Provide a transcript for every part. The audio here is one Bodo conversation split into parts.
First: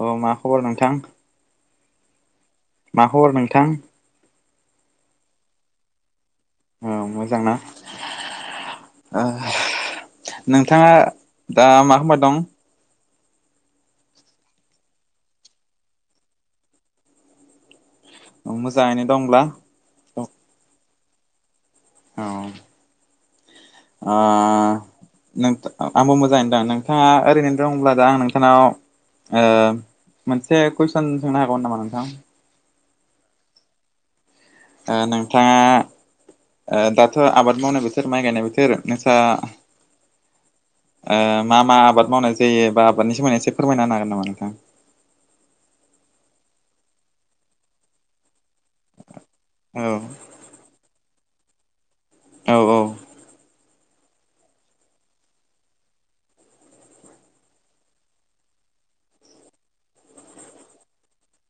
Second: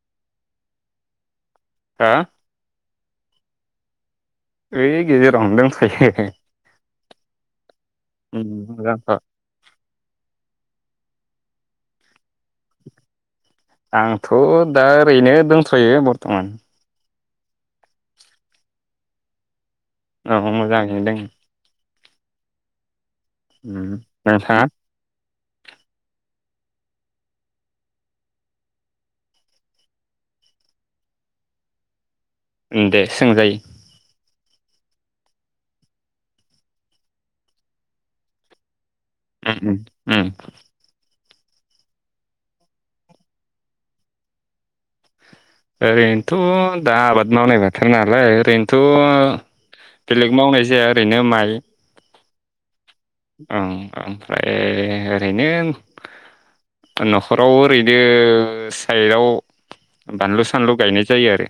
अ मा खबर नोंथां? हो मा खबर नोंथां? एय गेजेरावनो दंथ'यो। औ मोजांना? उम मोजांथ' ओ नोंथाङा दा मा खालामबाय दं? आंथ' दा ओरैनो दोनथ'यो बर्थ'मान। मोजाङैनो दंब्ला। औ मोजाङैनो दङ। औ। उम नोंथांआ नोंथां आंबो मोजाङै दं नोंथाङा ओरैनो दंब्ला दा आं नोंथांनाव। ओ मोनसे कुइसन सोंनो हागौमोन नामा नोंथां? दे सोंजायो। ओ नोंथाङा ओ दाथ' आबाद मावनाय बोथोर माइ गायनाय बोथोर। नोंस्रा उम उम उम मा मा आबाद मावनाय जायोबा आबादनि सोमोन्दै एसे फोरमायना हागोन नामा नोंथां? ओरैनोथ' दा आबाद मावनाय बोथार नालाय ओरै थ' हागोन नामा नोंथां बेलेग मावनाय जाया ओरैनो माइ औ औ ओं ओमफ्राय ओरैनो न'खराव ओरैनो साइडआव बानलु सानलु गायनाय जायो आरो।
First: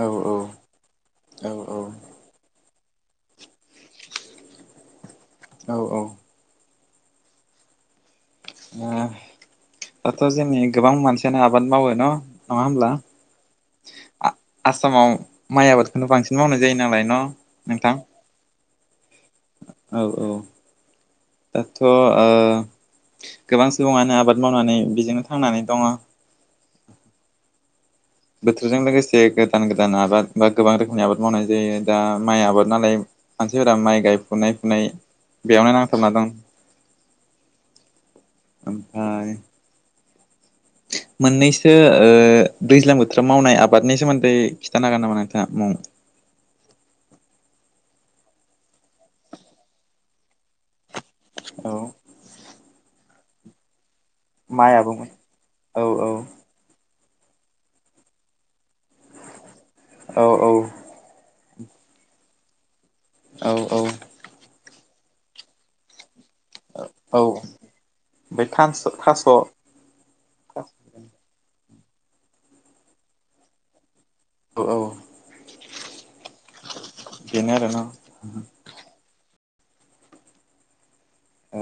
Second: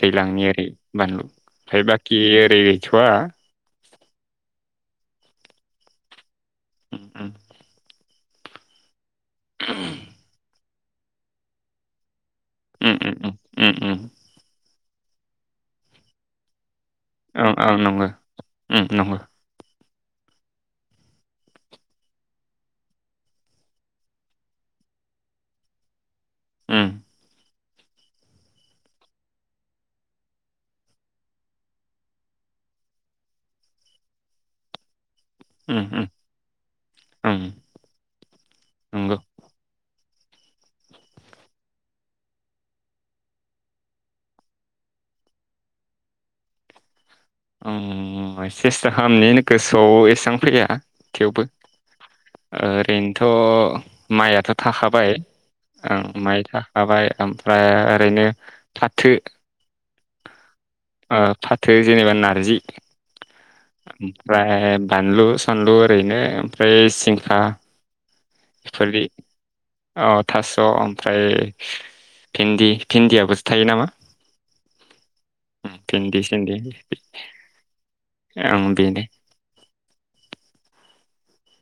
औ दैज्लांनि ओरै बानलु औ आमफ्राय बाखि ओरै गैथ'वा औ औ उम उम दाथ' जोंनि गोबां मानसियानो आबाद मावो न' नङा होनब्ला उम उम उम उम उम आसामाव माइ आबादखौनो बांसिन मावनाय जायो नालाय। न' औ औ नोंथां नंगौ। उम नंगौ औ औ दाथ' ओ गोबां सुबुङानो आबाद मावनानै बिजोंनो थांनानै दङ। उम बोथोरजों लोगोसे गोदान गोदान आबाद बा गोबां रोखोमनि आबाद मावनाय जायो दा माइ आबाद नालाय मानसिफोरा माइ गायफुनाय फुनाय बेयावनो उम उम नांथाना दं। ओं नंगौ ओमफाय मोननैसो ओ सदैज्लां बोथोराव मावनाय आबादनि सोमोन्दै खिथानो हागोन नामा नोंथाङा मुं? ओम सेस्था खालामनि गोसोआव एसेबां फैया थेवबो औ ओरैनोथ' माइयाथ' माइ आबो थाखाबाय औ ओं औ माइब्रा थाबाय ओमफ्राय ओरैनो फाथो औ औ ओ फाथो जेनेबा नारजि औ औ ओमफ्राय बानलु सानलु ओरैनो ओमफ्राय सिंखा ओमफाय थास थास' औ थास' ओमफ्राय भन्दि भिन्दियाबोसो थायो नामा औ ओम भेन्दि सन्दिप बेनो आरोना ओम बेनि अ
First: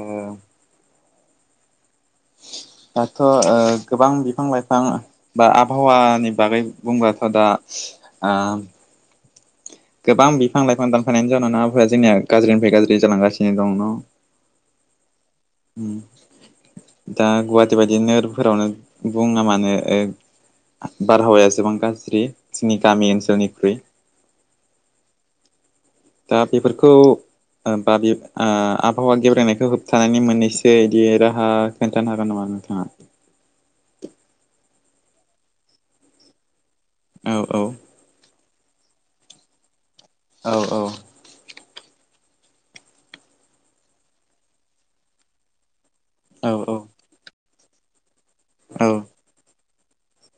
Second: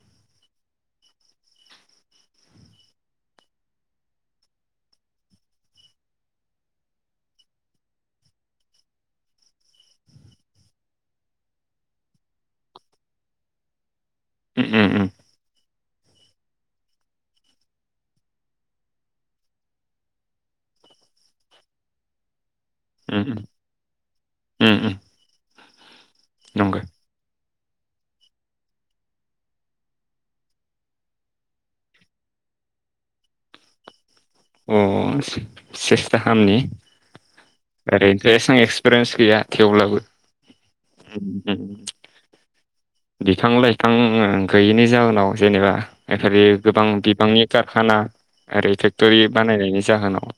दाथ' ओ गोबां बिफां लाइफां बा आबहावानि बागै बुंबाथ' दा ओ गोबां बिफां लाइफां दानफानायनायनि जाउनाव आबहावाया जोंनिया गाज्रिनिफ्राय गाज्रि जालांगासिनो दं न'? ओम ओम ओम दा गुवाहाटि बायदि नोगोरफोरावनो बुङा मानो ओ बारहावाया जोबां गाज्रि जोंनि गामि ओनसोलनिख्रुइ ओम ओम दा बेफोरखौ ओ बा बि ओ आबहावा गेब्रेनायखौ होबथानायनि मोननैसो इदि राहा खोन्थानो हागोन नामा नोंथाङा अअ से -सेस्था खालामनि औ औ ओरैनोथ' एसा एक्सपिरियेन्स गैया थेवब्लाबो औ औ [unintelligible] बिफां लाइफां ओं गैयिनि जााहोनाव जेनेबा [unintelligible] गोबां बिबांनि कारखाना ओरै औ फेक्ट'रि बानायनायनि जाहोनाव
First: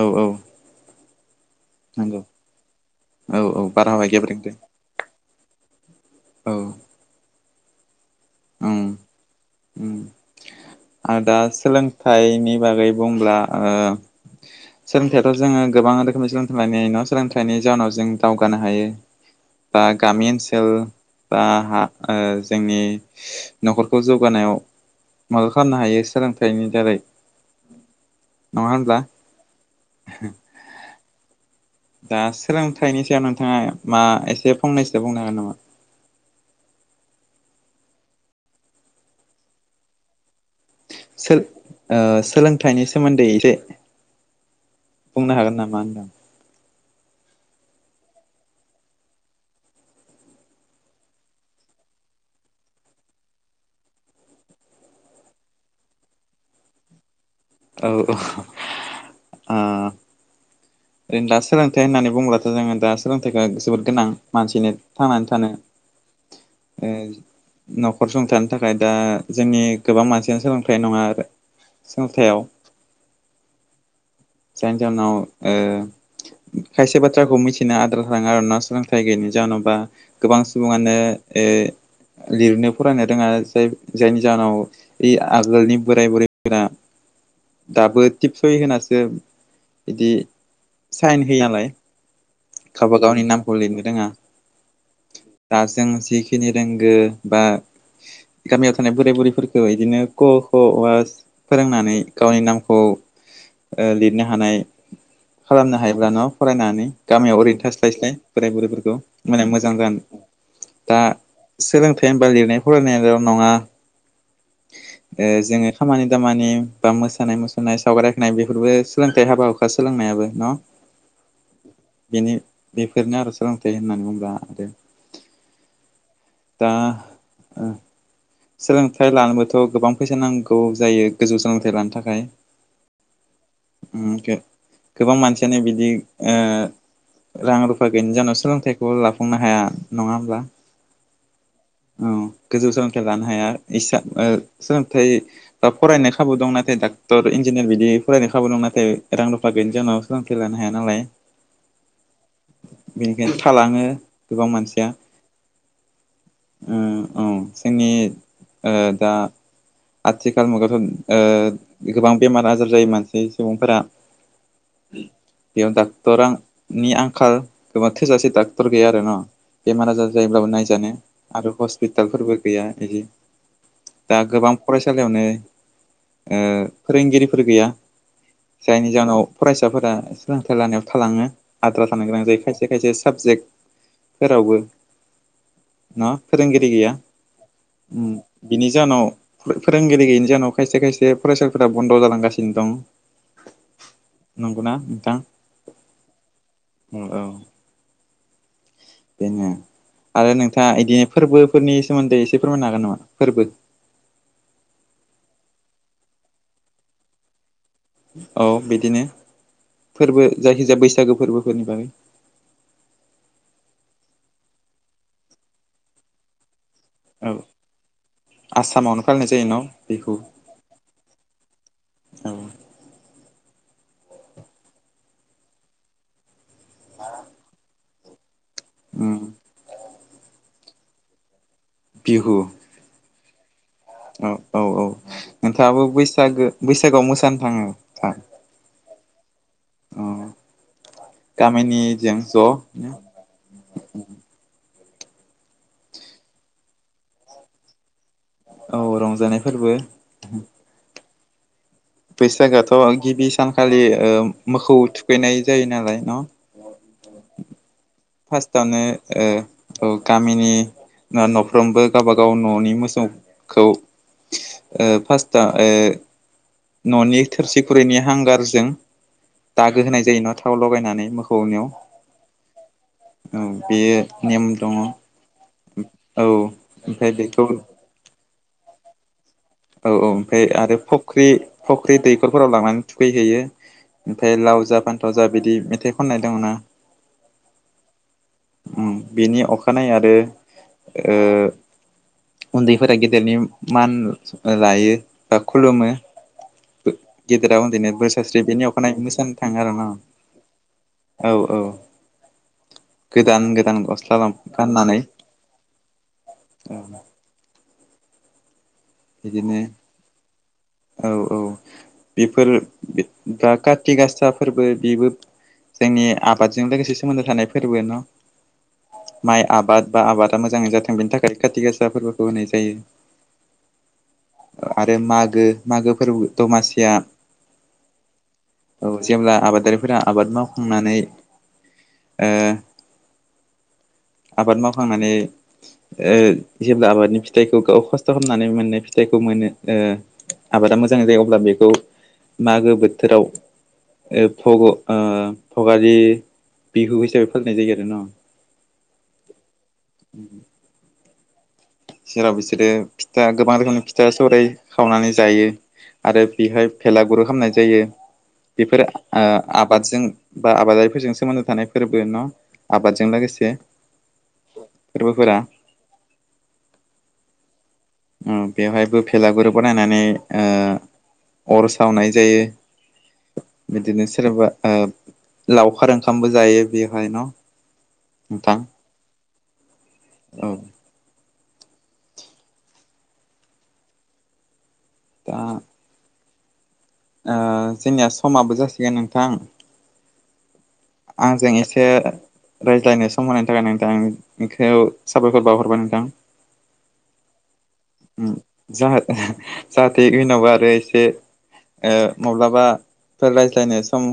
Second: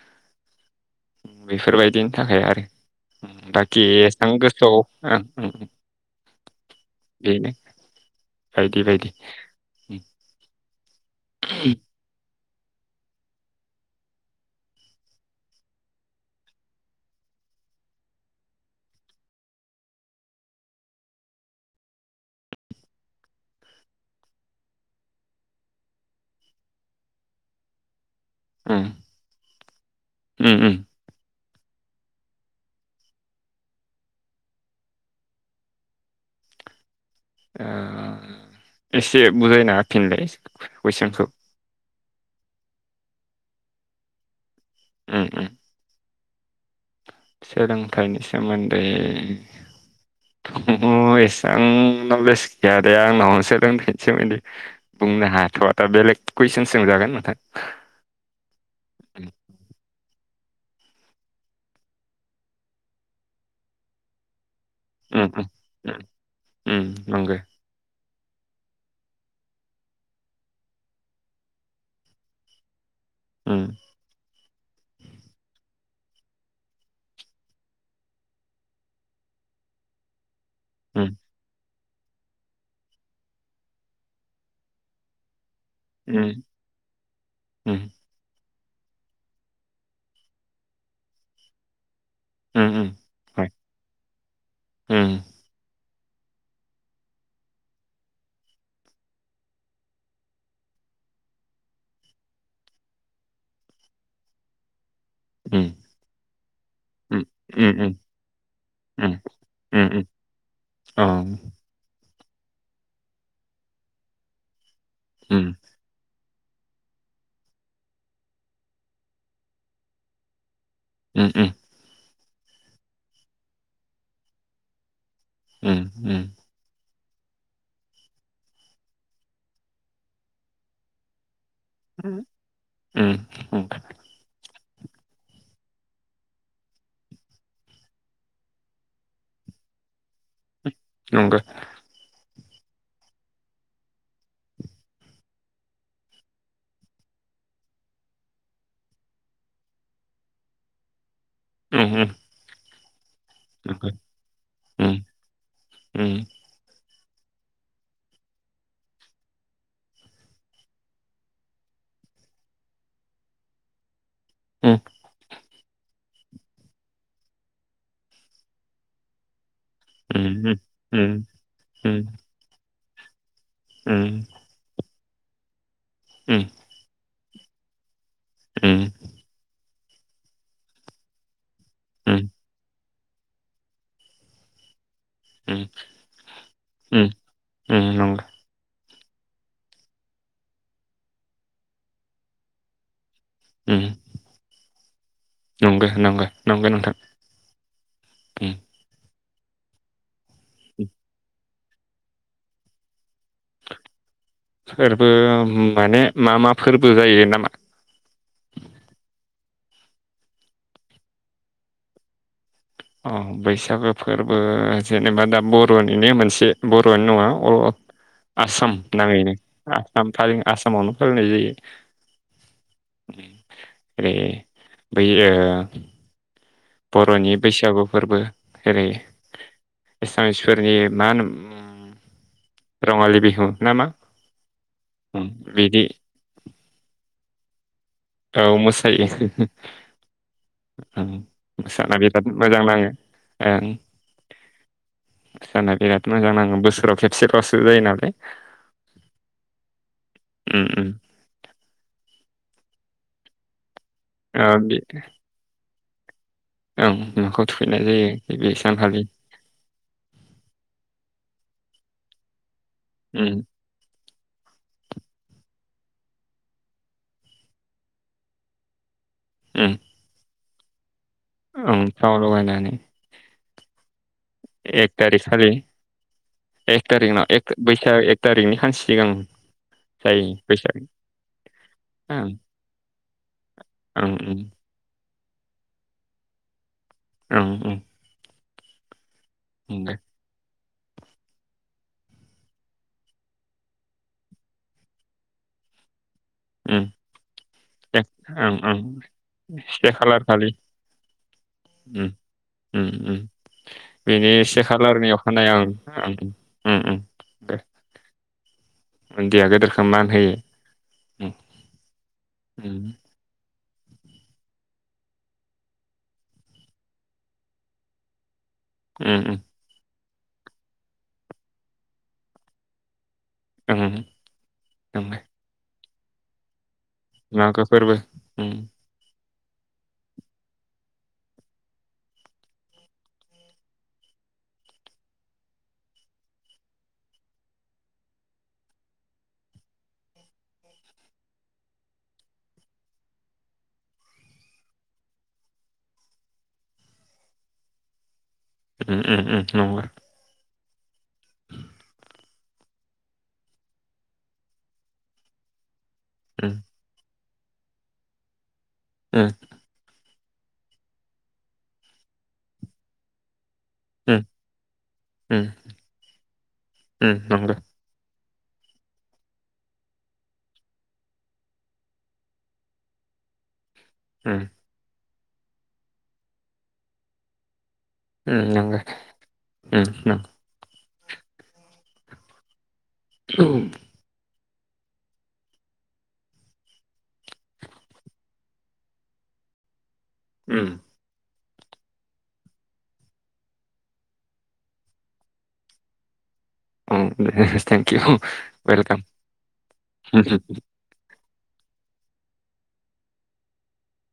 औ औ बेफोरबायदिनि नंगौ थाखाय आरो औ औ दाखि बारहावा एसेबां गेब्रेंदों गोसोआव औ बेनो ओम बायदि बायदि ओम आरो दा सोलों थाइनि बागै बुंब्ला ओ सोलोंथाइयाथ' जोङो गोबां रोखोमनि सोलोंथाइ लानो हायो न' सोलोंथाइ लानायनि जाउनाव जों दावगानो हायो बा गामि ओनसोल बा हा ओ जोंनि न'खरखौ जौगानायाव मदद खालामनो हायो सोलोंथाइनि दारै नङा होनब्ला? ओम ओम दा सोलोंथाइनि सायाव नोंथाङा मा एसे फंनैसो बुंनो हागोन नामा ओ एसे बुजायना होफिनलाय कुइसनखौ सो ओ सोलोंथाइनि सोमोन्दै एसे उम बुंनो उम हागोन नामा होनदां सोलोंथाइनि सोमोन्दै ओहो एसां नलेस गैया दे आंनाव [unintelligible] बुंनो हाथ'आ दा बेलेग कुइसन सोंजागोन नोंथां। औ औ उम ओ ओरैनो दा सोलोंथाइ होननानै बुंब्लाथ' जोङो दा सोलोंथाइखौ जोबोद गोनां मानसिनो उम थांनानै थानो। उम उम ओ नंगौ न'खर सुंथानो थाखाय दा जोंनि गोबां मानसियानो सोलोंथाइनि नङा आरो सोलोंथायाव ओम। जायनि जाहोनाव ओ खायसे बाथ्राखौ मिथिनो आद्रा थालाङो आरो ना सोलोंथाइ गैयि जाहोनाव बा गोबां सुबुङानो उम ओ लिरनो फरायनो रोङा जाय-जायनि जाहोनाव इ आगोलनि बोराय उम बुरैफोरा उम दाबो थिब सहि होनासो इदि साइन होयालाय। उम उम खाबा गावनि हाय नामखौ लिरनो रोङा। उम दा जों जिख खिनि रोंगो बा गामियाव थानाय बोराय बुरैफोरखौ इदिनो क क वास फोरोंनानै गावनि नामखौ ओ लिरनो हानाय उम खालामनो हायोब्ला न' फरायनानै उम गामियाव ओरैनो उम उम थास्लायस्लाय। बोराय बुरैफोरखौ उम माने मोजां उम जागोन। उम दा अ सोलोंथाइ होनबा लिरनाय फरायनायाल' नङा। ओ उम जोङो खामानि दामानि बा मोसानाय मुसुरनाय सावगारि आखिनाय बेफोरबो सोलोंथाइ हाबा हुखा सोलोंनायाबो न'? ओम ओम। बेनि बेफोरनो आरो सोलोंथाइ होननानै बुंब्ला आरो। ओम ओ। दा ओ सोलोंथाइ लानोबोथ' गोबां फैसा नांगौ जायो। गोजौ सोलोंथाइ लानो उम थाखाय। उम उम ओम गो-गोबां मानसियानो बिदि ओ रां रुफा गैयिनि जाहोनाव सोलोंथाइखौ लाफुंनो हाया। नङा होनब्ला? नंगो। औ गोजौ सोलोंथाइ लानो हाया एसा ओ सोलोंथाइ दा फरायनो खाबु दं। नाथाय डाक्टर इन्जिनियार बिदि फरायनो खाबु दं नाथाय रां रुफा गैयैनि जाहोनाव थांखि लानो हाया नालाय। ओमहो। बिनिखायनो थालाङो गोबां मानसिया। उम उम ओ औ जोंनि ओ दा आथिखाल मुगायावाथ' ओ गोबां बेमार आजार जायो मानसि सुबुंफोरा। उम उम बेयाव डक्ट'रां नि आंखाल एबा थोजासे डाक्ट'र गैया आरो न'। बेमार आजार जायोब्लाबो उम उम नायजानो उम आरो हस्पिटालफोरबो गैया इदि। दा गोबां फरायसालियावनो ओ फोरोंगिरिफोर गैया। उम जायनि जाहोनाव फरायसाफोरा सोलोंथाइ लानायाव थालाङो। आद्रा थानो गोनां जायो खायसे खायसे साबजेक्टफोरावबो। उम न' फोरोंगिरि गैया। उम उम। बिनि जाहोनाव फो-फोरोंगिरि गैयिनि जाहोनाव खायसे खायसे फरायसालिफोरा बन्द' जालांगासिनो दं। नंगौना नोंथां? नंगो नंगो नंगो नोंथां। औ औ उम बेनो। आरो नोंथांङा उम। बिदिनो फोरबोफोरनि सोमोन्दै एसे फोरमायनो हागोन नामा? फोरबो। फोरबो माने मा मा फोरबो जायो ना मा? औ बिदिनो। फोरबो जायखिजाया बैसागो फोरबोफोरनि बागै। अ बैसागो फोरबो जेनेबा दा बर'निनो मोनसे बर'आनो नङा औ अ आसाम आसामावनो फालिनाय नाङैनो जायो न' बेखौ आसाम थाल आसामावनो फालिनाय जायो औ ए बै ओै बर'नि बैसागु फोरबो ओरै उम एसामिसफोरनि मा होनो बिहु रङालि बिहु ना मा औ औ-औ नोंथांङाबो बैसागो बैसागोआव मोसानो थांङो औ मोसायो अ मोसा गामिनिजों बिराद मोजां नांङो ज' ओं जाना बिराद मोजां नांङो बोसोराव खेबसेबावसो जायो नालाय औ रंजानाय फोरबो उम उम बैसागोआथ' गिबि सानखालि ओ मोखौ थुखैनाय जायो नालाय न ओं मोखौ थुखैनाय जायो बे सानखालि फार्स्टआवनो गामिनि न'फ्रोमबो गावबागाव न'नि मोसौ उम खौ ओ फासथा ओ न'नि थोरसि खुरैनि हांगारजों उम दागो होनाय जायो ना थाव लगायनानै मो ओं थाव लगायनानै औ बेयो नेम दंङो एक थारिख खालि औ एक ओमफ्राय थारिखनाव बेखौ एक एक थारिकनि सानसि सिगां औ औ जायो ओमफ्राय बैसाग आरो फख्रि फख्रि ओं दैखरफोराव लांनानै थुखैहैयो ओं ओमफ्राय ओं लाव जा फान्थाव जा बिदि मेथाइ खननायदोंमोना औ औ बिनि अखानाय दे आरो उन्दैफोरा गेदेरनि मान लायो बा खुलुमो उम गेदेरा उन्दैनो दे बोर सास्रियो ओं बेनि ओं अखानाय मोसानो थांङो आरो ना से खालार खालि औ औ उम गोदान गोदान गस्ला बेनि एसे गाननानै खालारनियाव खानाय ओम औ ओम दे उन्दैआ बिदिनो गेदेरखौ मान होयो औ उम औ बेफोर उम बा कारति गासाफोरबो बेबो जोंनि आबादजों लोगोसे सोमोन्दो थानाय फोरबो न' उम उम माइ आबाद बा आबादा मोजांङै जाथों बेनि थाखाय खाथि गासा फोरबोखौ होनाय जायो उम आरो मागो मागो फोरबो दमासिया मागो फोरबो ओम औ जेब्ला आबादारिफोरा आबाद मावखांनानै ओ आबाद मावखांनानै ओ जेब्ला आबादनि फिथाइखौ गाव खस्थ खाम नानै मोननाय फिथाइखौ मोनो ओ आबादा मोजां जायो अब्ला बेखौ मागो बोथोराव ओ भग ओ भगालि बिहु हिसाबै फालिनाय जायो आरो न ओम ओम ओम न जेराव बिसोरो फिथा गोबां रोखोमनि फिथा सौराइ खावनानै जायो आरो उम बेहाय भेलागुरु खामनाय जायो बेफोर उम आ- आबादजों बा आबादारि फोरजों सोमोन्दो थानाय फोरबो न आबादजों लोगोसे ओम फोरबोफोरा ओम-ओम नंगो ओम बेवहायबो भेलागुरु बनायनानै ओ अर सावनाय जायो बिदिनो सोरबा उम ओब लावखार ओंखामबो जायो बेवहाय न। ओम नोंथां नोंगो ओम‌ नो औ। [unintelligible] दा ओ जोंनिया समाबो जासिगोन नोंथां। ओम। आंजों एसे रायज्लायनो सम होनायनि थाखाय नोंथांखौ साबायखर बावहरबाय नोंथां। ओं आरैहाय फारसेथिं ओम जाहा जाहाथे उनावबा आरो एसे ओ माब्लाबाफोर रायज्लायनो सम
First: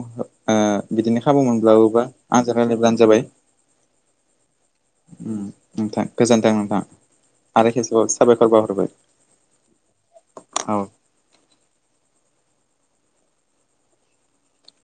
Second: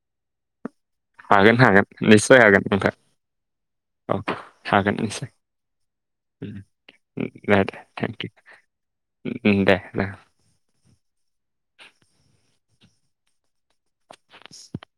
ओ बिदिनो खाबु हागोन हागोन मोनब्लाबोबा निस्सय आजों हागोन नोंथां रायलायब्लानो जाबाय। औ हागोन एसे उम नोंथां गोजोन्थों नोंथां आरो खेसेबाव साबायखर बाव हरबाय। उम उम दे ओ। औ। [inaudible]